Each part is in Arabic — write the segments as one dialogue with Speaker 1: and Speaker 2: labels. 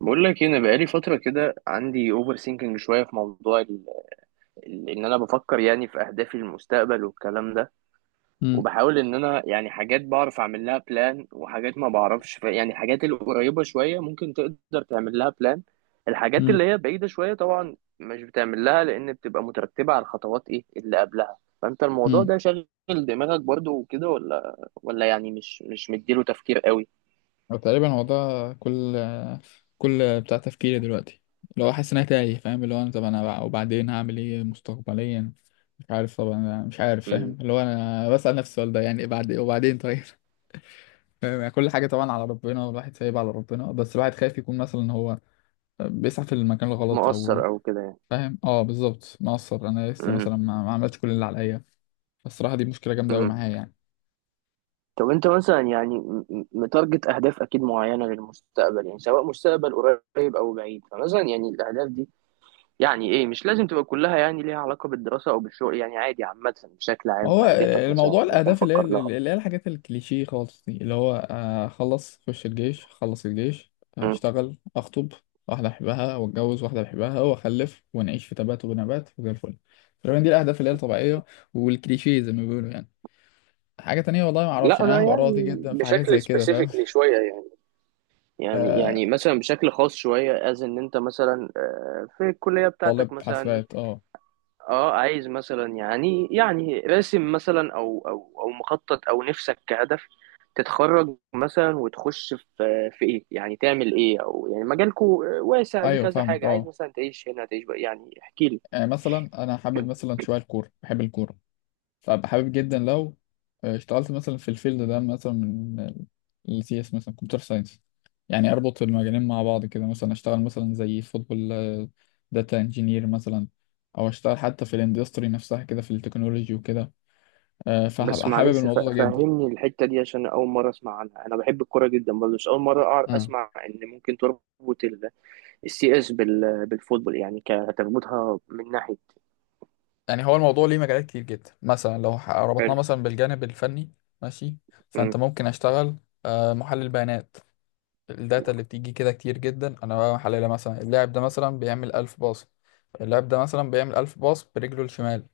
Speaker 1: بقول لك إيه، انا بقالي فتره كده عندي اوفر سينكينج شويه في موضوع ان انا بفكر يعني في اهدافي للمستقبل والكلام ده.
Speaker 2: امم
Speaker 1: وبحاول ان انا يعني حاجات بعرف اعمل لها بلان، وحاجات ما بعرفش، يعني الحاجات القريبه شويه ممكن تقدر تعمل لها بلان. الحاجات
Speaker 2: امم
Speaker 1: اللي هي بعيده شويه طبعا مش بتعمل لها، لان بتبقى مترتبه على الخطوات ايه اللي قبلها. فانت الموضوع
Speaker 2: امم
Speaker 1: ده شاغل دماغك برضو وكده، ولا يعني مش مديله تفكير قوي؟
Speaker 2: تقريبا هو ده، كل كل بتاع تفكيري دلوقتي، اللي هو حاسس ان انا تايه فاهم، اللي هو انا طب انا وبعدين هعمل ايه مستقبليا؟ مش عارف، طبعا انا مش عارف
Speaker 1: مم.
Speaker 2: فاهم، اللي هو انا بسأل نفسي السؤال ده يعني بعد وبعدين طيب فاهم؟ يعني كل حاجه طبعا على ربنا، والواحد سايب على ربنا، بس الواحد خايف يكون مثلا هو بيسعى في المكان الغلط
Speaker 1: مؤثر
Speaker 2: او
Speaker 1: او كده يعني.
Speaker 2: فاهم. اه بالظبط، مقصر، انا لسه مثلا ما عملتش كل اللي عليا. فالصراحه دي مشكله جامده قوي
Speaker 1: مم.
Speaker 2: معايا يعني.
Speaker 1: طب انت مثلا يعني متارجت اهداف اكيد معينه للمستقبل، يعني سواء مستقبل قريب او بعيد. فمثلا يعني الاهداف دي يعني ايه؟ مش لازم تبقى كلها يعني ليها علاقه بالدراسه او بالشغل، يعني عادي، عامه بشكل
Speaker 2: ما
Speaker 1: عام
Speaker 2: هو
Speaker 1: اهدافك مثلا
Speaker 2: الموضوع
Speaker 1: اللي انت
Speaker 2: الأهداف اللي هي
Speaker 1: مفكر لها.
Speaker 2: اللي هي الحاجات الكليشيه خالص دي، اللي هو أخلص أخش الجيش، أخلص الجيش،
Speaker 1: مم.
Speaker 2: أشتغل، أخطب واحدة أحبها وأتجوز واحدة بحبها وأخلف، ونعيش في تبات ونبات وزي الفل. تقريبا دي الأهداف اللي هي الطبيعية والكليشيه زي ما بيقولوا يعني. حاجة تانية والله ما أعرفش،
Speaker 1: لا،
Speaker 2: يعني أنا
Speaker 1: انا
Speaker 2: هبقى راضي
Speaker 1: يعني
Speaker 2: جدا في حاجات زي
Speaker 1: بشكل
Speaker 2: كده فاهم.
Speaker 1: سبيسيفيكلي شويه يعني يعني
Speaker 2: آه،
Speaker 1: يعني مثلا بشكل خاص شويه، از ان انت مثلا في الكليه
Speaker 2: طالب
Speaker 1: بتاعتك مثلا.
Speaker 2: حاسبات، أه.
Speaker 1: اه عايز مثلا يعني راسم مثلا او مخطط، او نفسك كهدف تتخرج مثلا وتخش في ايه، يعني تعمل ايه؟ او يعني مجالكو واسع ليه
Speaker 2: أيوه
Speaker 1: كذا
Speaker 2: فاهمك،
Speaker 1: حاجه، عايز
Speaker 2: أه.
Speaker 1: مثلا تعيش هنا، تعيش بقى؟ يعني احكي لي.
Speaker 2: يعني مثلا أنا حابب مثلا شوية الكورة، بحب الكورة، فأبقى حابب جدا لو اشتغلت مثلا في الفيلد ده، مثلا من السي اس، مثلا كمبيوتر ساينس، يعني اربط المجالين مع بعض كده، مثلا اشتغل مثلا زي فوتبول داتا انجينير مثلا، او اشتغل حتى في الاندستري نفسها كده في التكنولوجي وكده.
Speaker 1: بس
Speaker 2: فهبقى حابب
Speaker 1: معلش،
Speaker 2: الموضوع ده جدا.
Speaker 1: فهمني الحته دي عشان اول مره اسمع عنها. انا بحب الكوره جدا برضه، مش اول مره
Speaker 2: امم.
Speaker 1: اسمع ان ممكن تربط السي اس بالفوتبول. يعني كتربطها من ناحيه؟
Speaker 2: يعني هو الموضوع ليه مجالات كتير جدا، مثلا لو ربطناه
Speaker 1: حلو.
Speaker 2: مثلا بالجانب الفني، ماشي،
Speaker 1: مم.
Speaker 2: فانت ممكن اشتغل محلل بيانات. الداتا اللي بتيجي كده كتير جدا انا بقى محللها، مثلا اللاعب ده مثلا بيعمل 1000 باص، اللاعب ده مثلا بيعمل 1000 باص برجله الشمال،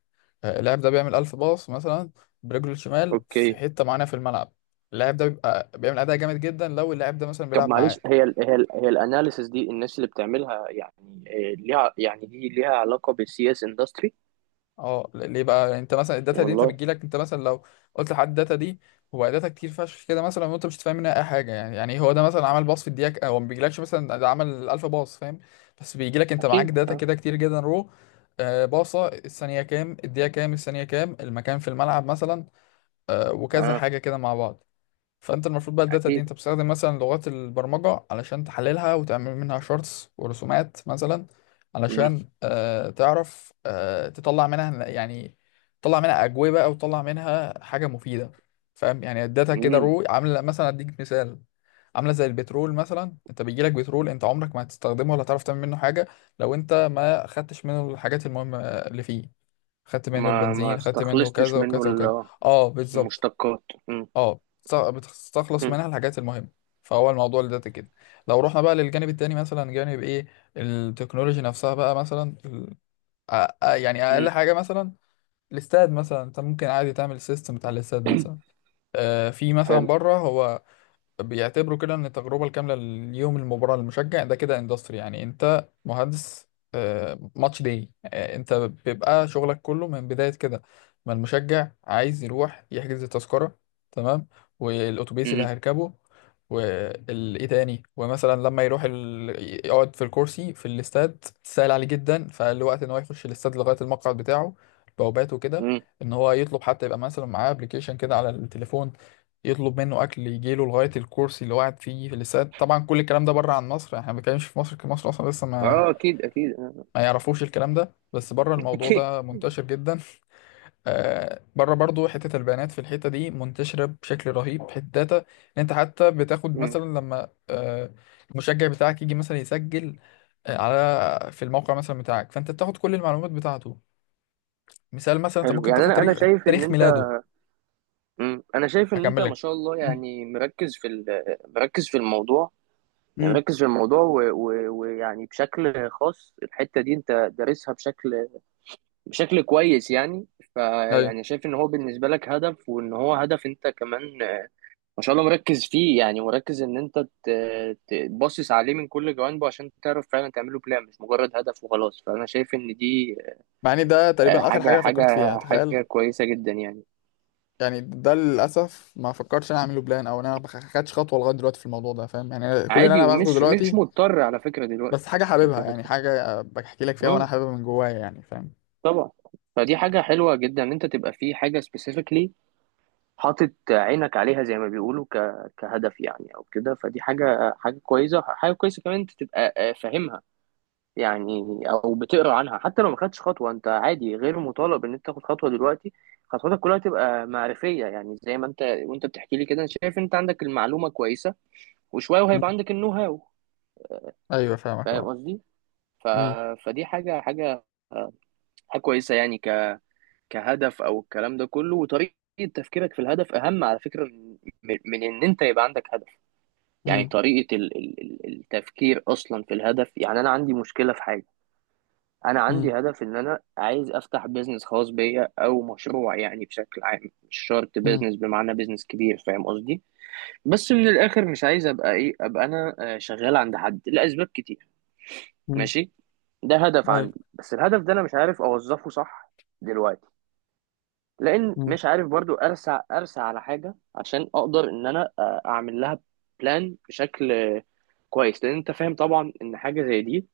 Speaker 2: اللاعب ده بيعمل 1000 باص مثلا برجله الشمال في
Speaker 1: اوكي.
Speaker 2: حتة معينة في الملعب. اللاعب ده بيبقى بيعمل أداء جامد جدا لو اللاعب ده مثلا
Speaker 1: طب
Speaker 2: بيلعب
Speaker 1: معلش،
Speaker 2: معاه.
Speaker 1: هي الاناليسيس دي الناس اللي بتعملها يعني ليها يعني، دي ليها علاقة بالسي اس اندستري؟
Speaker 2: اه، ليه بقى؟ يعني انت مثلا الداتا دي انت
Speaker 1: والله.
Speaker 2: بتجيلك، انت مثلا لو قلت لحد الداتا دي، هو داتا كتير فشخ كده مثلا، وانت مش فاهم منها اي حاجه. يعني هو ده مثلا عمل باص في الدقيقه، هو ما بيجيلكش مثلا ده عمل 1000 باص فاهم، بس بيجيلك انت معاك
Speaker 1: اكيد
Speaker 2: داتا
Speaker 1: اه.
Speaker 2: كده كتير جدا رو، آه باصه الثانيه كام، الدقيقه كام، الثانيه كام، المكان في الملعب مثلا، آه، وكذا
Speaker 1: اه
Speaker 2: حاجه كده مع بعض. فانت المفروض بقى الداتا دي
Speaker 1: اكيد
Speaker 2: انت بتستخدم مثلا لغات البرمجة علشان تحللها وتعمل منها شارتس ورسومات مثلا،
Speaker 1: امم
Speaker 2: علشان تعرف، تطلع منها يعني، تطلع منها أجوبة او تطلع منها حاجة مفيدة. فاهم؟ يعني الداتا كده
Speaker 1: امم
Speaker 2: رو عاملة مثلا، اديك مثال، عاملة زي البترول مثلا، انت بيجيلك بترول انت عمرك ما هتستخدمه ولا تعرف تعمل منه حاجة لو انت ما خدتش منه الحاجات المهمة اللي فيه، خدت منه
Speaker 1: ما ما
Speaker 2: البنزين، خدت منه
Speaker 1: استخلصتش
Speaker 2: كذا
Speaker 1: منه
Speaker 2: وكذا وكذا.
Speaker 1: ال-
Speaker 2: اه بالظبط.
Speaker 1: المشتقات امم
Speaker 2: اه، بتستخلص
Speaker 1: امم
Speaker 2: منها الحاجات المهمة. فهو الموضوع اللي ده كده. لو رحنا بقى للجانب التاني، مثلا جانب ايه، التكنولوجي نفسها بقى، مثلا أ- يعني اقل
Speaker 1: أمم.
Speaker 2: حاجة مثلا الاستاد، مثلا انت ممكن عادي تعمل سيستم بتاع الاستاد مثلا. في مثلا
Speaker 1: حلو
Speaker 2: بره هو بيعتبروا كده ان التجربه الكامله ليوم المباراه للمشجع ده كده اندستري، يعني انت مهندس ماتش داي. انت بيبقى شغلك كله من بدايه كده، ما المشجع عايز يروح يحجز التذكره، تمام، والاتوبيس اللي
Speaker 1: امم
Speaker 2: هيركبه، وايه تاني، ومثلا لما يروح ال... يقعد في الكرسي في الاستاد، سهل عليه جدا فالوقت ان هو يخش الاستاد لغايه المقعد بتاعه، بواباته كده،
Speaker 1: امم
Speaker 2: ان هو يطلب حتى يبقى مثلا معاه ابلكيشن كده على التليفون يطلب منه اكل يجي له لغايه الكرسي اللي قاعد فيه في الاستاد. طبعا كل الكلام ده بره عن مصر، يعني احنا ما بنتكلمش في مصر، مصر اصلا لسه ما
Speaker 1: اه اكيد اكيد آه.
Speaker 2: ما يعرفوش الكلام ده، بس بره الموضوع
Speaker 1: اكيد.
Speaker 2: ده منتشر جدا. بره برضو حته البيانات في الحته دي منتشره بشكل رهيب، حته داتا ان انت حتى بتاخد
Speaker 1: أمم.
Speaker 2: مثلا لما المشجع بتاعك يجي مثلا يسجل على في الموقع مثلا بتاعك، فانت بتاخد كل المعلومات بتاعته، مثال مثلا انت
Speaker 1: حلو،
Speaker 2: ممكن
Speaker 1: يعني
Speaker 2: تاخد
Speaker 1: انا
Speaker 2: تاريخ،
Speaker 1: شايف ان
Speaker 2: تاريخ
Speaker 1: انت
Speaker 2: ميلاده.
Speaker 1: أمم. انا شايف ان انت
Speaker 2: هكمل
Speaker 1: ما
Speaker 2: لك.
Speaker 1: شاء الله،
Speaker 2: مم.
Speaker 1: يعني مركز في مركز في الموضوع. يعني مركز في الموضوع، ويعني بشكل خاص الحتة دي انت دارسها بشكل كويس يعني.
Speaker 2: مم.
Speaker 1: فيعني شايف ان هو بالنسبة لك هدف، وان هو هدف انت كمان ما شاء الله مركز فيه، يعني مركز ان انت تبصص عليه من كل جوانبه عشان تعرف فعلا تعمله بلان، مش مجرد هدف وخلاص. فانا شايف ان دي
Speaker 2: مع ان ده
Speaker 1: آه،
Speaker 2: تقريبا اخر حاجه
Speaker 1: حاجة
Speaker 2: انا
Speaker 1: حاجة
Speaker 2: فكرت فيها، تخيل،
Speaker 1: حاجة كويسة جدا يعني.
Speaker 2: يعني ده للاسف ما فكرتش انا اعمله بلان، او انا ما خدتش خطوه لغايه دلوقتي في الموضوع ده فاهم، يعني أنا كل اللي
Speaker 1: عادي،
Speaker 2: انا باخده
Speaker 1: ومش مش
Speaker 2: دلوقتي
Speaker 1: مضطر على فكرة دلوقتي
Speaker 2: بس حاجه حاببها،
Speaker 1: تاخد
Speaker 2: يعني
Speaker 1: خطوة.
Speaker 2: حاجه بحكي لك فيها وانا
Speaker 1: مم،
Speaker 2: حاببها من جوايا يعني فاهم.
Speaker 1: طبعا. فدي حاجة حلوة جدا، ان انت تبقى في حاجة specifically حاطط عينك عليها، زي ما بيقولوا، كهدف يعني او كده. فدي حاجه كويسه كمان، انت تبقى فاهمها يعني، او بتقرا عنها. حتى لو ما خدتش خطوه، انت عادي غير مطالب ان انت تاخد خطوه دلوقتي. خطواتك كلها تبقى معرفيه يعني، زي ما انت وانت بتحكي لي كده انا شايف انت عندك المعلومه كويسه، وشويه
Speaker 2: مم.
Speaker 1: وهيبقى عندك النو هاو.
Speaker 2: ايوه فاهمك،
Speaker 1: فاهم
Speaker 2: اه.
Speaker 1: قصدي؟ ف...
Speaker 2: مم.
Speaker 1: فدي حاجه كويسه يعني، كهدف او الكلام ده كله. وطريقه تفكيرك في الهدف اهم على فكره، من ان انت يبقى عندك هدف. يعني
Speaker 2: مم.
Speaker 1: طريقة التفكير أصلا في الهدف. يعني أنا عندي مشكلة في حاجة، أنا
Speaker 2: مم.
Speaker 1: عندي هدف إن أنا عايز أفتح بيزنس خاص بيا أو مشروع، يعني بشكل عام مش شرط
Speaker 2: مم.
Speaker 1: بيزنس بمعنى بيزنس كبير، فاهم قصدي؟ بس من الآخر مش عايز أبقى إيه، أبقى أنا شغال عند حد لأسباب كتير.
Speaker 2: مم.
Speaker 1: ماشي. ده هدف
Speaker 2: ايوه.
Speaker 1: عندي، بس الهدف ده أنا مش عارف أوظفه صح دلوقتي. لأن
Speaker 2: مم.
Speaker 1: مش عارف برضو أرسع على حاجة عشان أقدر إن أنا أعمل لها بلان بشكل كويس. لان انت فاهم طبعا ان حاجه زي دي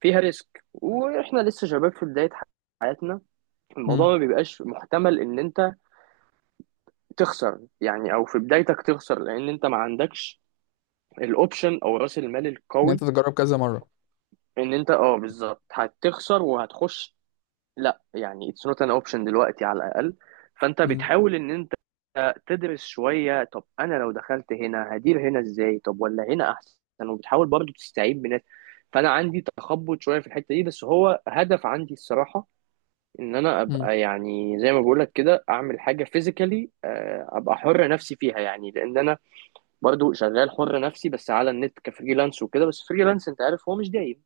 Speaker 1: فيها ريسك، واحنا لسه شباب في بدايه حياتنا. الموضوع
Speaker 2: مم.
Speaker 1: ما بيبقاش محتمل ان انت تخسر، يعني او في بدايتك تخسر، لان انت ما عندكش الاوبشن او راس المال
Speaker 2: ان انت
Speaker 1: القوي.
Speaker 2: تجرب كذا مره.
Speaker 1: ان انت اه بالظبط هتخسر وهتخش، لا يعني اتس نوت ان اوبشن دلوقتي على الاقل. فانت
Speaker 2: مم.
Speaker 1: بتحاول ان انت تدرس شويه، طب انا لو دخلت هنا هدير هنا ازاي، طب ولا هنا احسن، وبتحاول برضو تستعيد بناس. فانا عندي تخبط شويه في الحته دي، بس هو هدف عندي الصراحه، ان انا
Speaker 2: مم.
Speaker 1: ابقى يعني زي ما بقول لك كده اعمل حاجه فيزيكالي، ابقى حر نفسي فيها يعني، لان انا برضو شغال حر نفسي بس على النت كفريلانس وكده. بس فريلانس انت عارف هو مش دايم،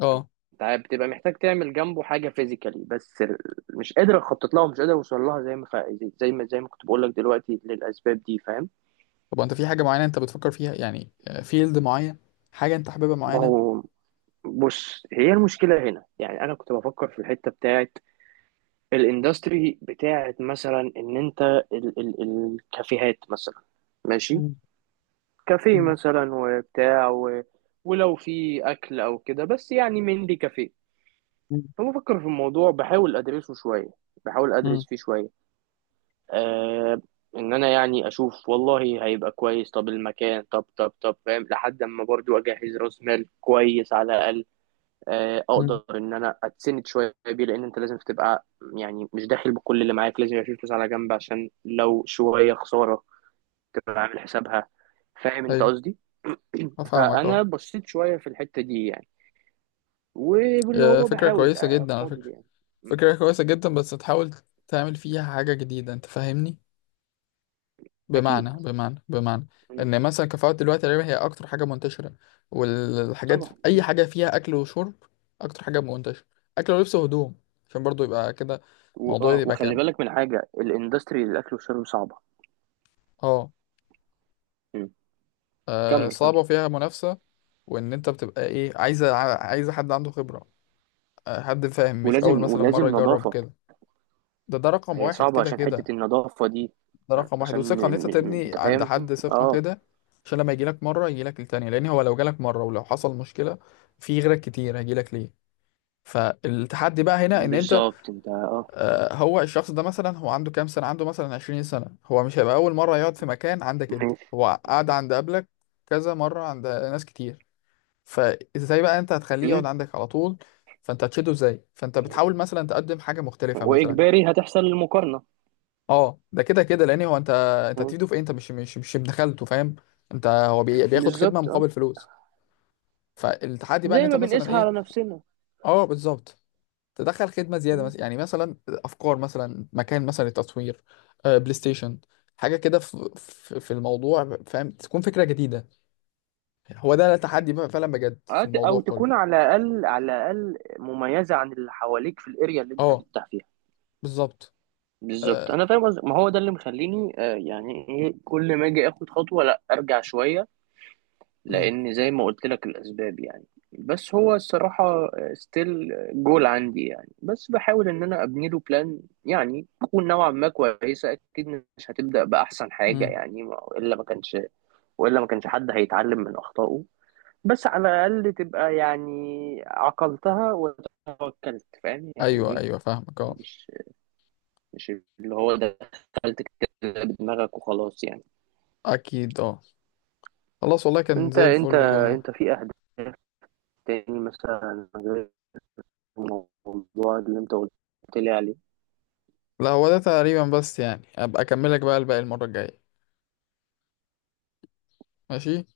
Speaker 2: اه.
Speaker 1: انت عارف بتبقى محتاج تعمل جنبه حاجه فيزيكالي، بس مش قادر اخطط لها، ومش قادر اوصل لها زي ما زي ما كنت بقول لك دلوقتي للاسباب دي، فاهم؟
Speaker 2: طب انت في حاجه معينه انت بتفكر فيها يعني؟ فيلد معين؟ حاجه انت حاببها
Speaker 1: ما
Speaker 2: معينه؟
Speaker 1: هو بص، هي المشكله هنا يعني، انا كنت بفكر في الحته بتاعت الاندستري، بتاعت مثلا ان انت ال الكافيهات مثلا. ماشي.
Speaker 2: مم.
Speaker 1: كافيه
Speaker 2: مم.
Speaker 1: مثلا، وبتاع، ولو في اكل او كده. بس يعني مين لي كافيه؟ فبفكر في الموضوع، بحاول ادرسه شويه، بحاول
Speaker 2: مم.
Speaker 1: ادرس فيه شويه آه ان انا يعني اشوف والله هيبقى كويس، طب المكان، طب فاهم، لحد اما برضو اجهز راس مال كويس على الاقل.
Speaker 2: مم.
Speaker 1: اقدر ان انا اتسند شويه بيه، لان انت لازم تبقى يعني مش داخل بكل اللي معاك، لازم يبقى في فلوس على جنب عشان لو شويه خساره تبقى عامل حسابها، فاهم انت
Speaker 2: ايوه
Speaker 1: قصدي؟
Speaker 2: افهمك، اه.
Speaker 1: فانا بصيت شويه في الحته دي يعني، واللي
Speaker 2: يا
Speaker 1: هو
Speaker 2: فكرة
Speaker 1: بحاول
Speaker 2: كويسة جدا على
Speaker 1: افاضل
Speaker 2: فكرة.
Speaker 1: يعني. م.
Speaker 2: فكرة كويسة جدا، بس تحاول تعمل فيها حاجة جديدة، انت فاهمني؟
Speaker 1: اكيد.
Speaker 2: بمعنى
Speaker 1: م.
Speaker 2: ان مثلا كفاءة دلوقتي تقريبا هي اكتر حاجة منتشرة، والحاجات
Speaker 1: طبعا.
Speaker 2: اي حاجة فيها اكل وشرب اكتر حاجة منتشرة، اكل ولبس وهدوم، عشان برضو يبقى كده الموضوع يبقى
Speaker 1: وخلي
Speaker 2: كامل.
Speaker 1: بالك من حاجة، الاندستري للأكل والشرب صعبة.
Speaker 2: اه.
Speaker 1: مم. كمل كمل.
Speaker 2: صعبة وفيها منافسة، وان انت بتبقى ايه، عايزة عايزة حد عنده خبرة، حد فاهم، مش اول
Speaker 1: ولازم
Speaker 2: مثلا
Speaker 1: ولازم
Speaker 2: مرة يجرب
Speaker 1: نظافة.
Speaker 2: كده. ده رقم
Speaker 1: هي
Speaker 2: واحد
Speaker 1: صعبة
Speaker 2: كده
Speaker 1: عشان حتة
Speaker 2: كده.
Speaker 1: النظافة دي،
Speaker 2: ده رقم واحد،
Speaker 1: عشان
Speaker 2: وثقة، ان انت تبني
Speaker 1: انت
Speaker 2: عند
Speaker 1: فاهم.
Speaker 2: حد ثقة
Speaker 1: اه
Speaker 2: كده، عشان لما يجيلك مرة يجيلك التانية، لان هو لو جالك مرة ولو حصل مشكلة في غيرك كتير هيجيلك ليه. فالتحدي بقى هنا ان انت
Speaker 1: بالظبط انت اه.
Speaker 2: هو الشخص ده مثلا، هو عنده كام سنة، عنده مثلا 20 سنة، هو مش هيبقى اول مرة يقعد في مكان عندك، انت
Speaker 1: ماشي.
Speaker 2: هو قعد عند قبلك كذا مرة عند ناس كتير، فازاي بقى انت هتخليه يقعد
Speaker 1: مم.
Speaker 2: عندك على طول؟ فانت هتشده ازاي؟ فانت بتحاول مثلا تقدم حاجة مختلفة مثلا.
Speaker 1: وإجباري هتحصل المقارنة.
Speaker 2: اه ده كده كده، لان هو انت، انت
Speaker 1: مم.
Speaker 2: هتفيده في ايه؟ انت مش بدخلته فاهم، انت هو بياخد خدمه
Speaker 1: بالظبط اه.
Speaker 2: مقابل فلوس. فالتحدي بقى ان
Speaker 1: زي
Speaker 2: انت
Speaker 1: ما
Speaker 2: مثلا
Speaker 1: بنقيسها
Speaker 2: ايه،
Speaker 1: على نفسنا.
Speaker 2: اه بالظبط، تدخل خدمه زياده
Speaker 1: مم.
Speaker 2: مثلا، يعني مثلا افكار، مثلا مكان، مثلا التصوير، بلاي ستيشن، حاجه كده في الموضوع فاهم، تكون فكره جديده، هو ده التحدي بقى فعلا بجد في الموضوع
Speaker 1: أو
Speaker 2: كله.
Speaker 1: تكون على الأقل مميزة عن اللي حواليك في الأريا اللي أنت
Speaker 2: اه
Speaker 1: هتفتح فيها.
Speaker 2: بالظبط.
Speaker 1: بالظبط،
Speaker 2: آه.
Speaker 1: انا فاهم قصدك. ما هو ده اللي مخليني يعني ايه، كل ما اجي اخد خطوه لا ارجع شويه،
Speaker 2: امم.
Speaker 1: لان زي ما قلت لك الاسباب يعني. بس هو الصراحه ستيل جول عندي يعني، بس بحاول ان انا ابني له بلان يعني تكون نوعا ما كويسه، اكيد مش هتبدا باحسن حاجه
Speaker 2: امم.
Speaker 1: يعني، والا ما كانش حد هيتعلم من اخطائه. بس على الاقل تبقى يعني عقلتها وتوكلت، فاهم يعني
Speaker 2: ايوه
Speaker 1: ايه؟
Speaker 2: ايوه فاهمك، اه.
Speaker 1: مش مش اللي هو دخلت كده بدماغك وخلاص يعني.
Speaker 2: اكيد، اه. خلاص والله كان
Speaker 1: انت،
Speaker 2: زي
Speaker 1: انت
Speaker 2: الفل.
Speaker 1: انت في اهداف تاني مثلا غير الموضوع اللي انت قلت لي عليه.
Speaker 2: لا هو ده تقريبا، بس يعني ابقى اكملك بقى الباقي المرة الجاية. ماشي.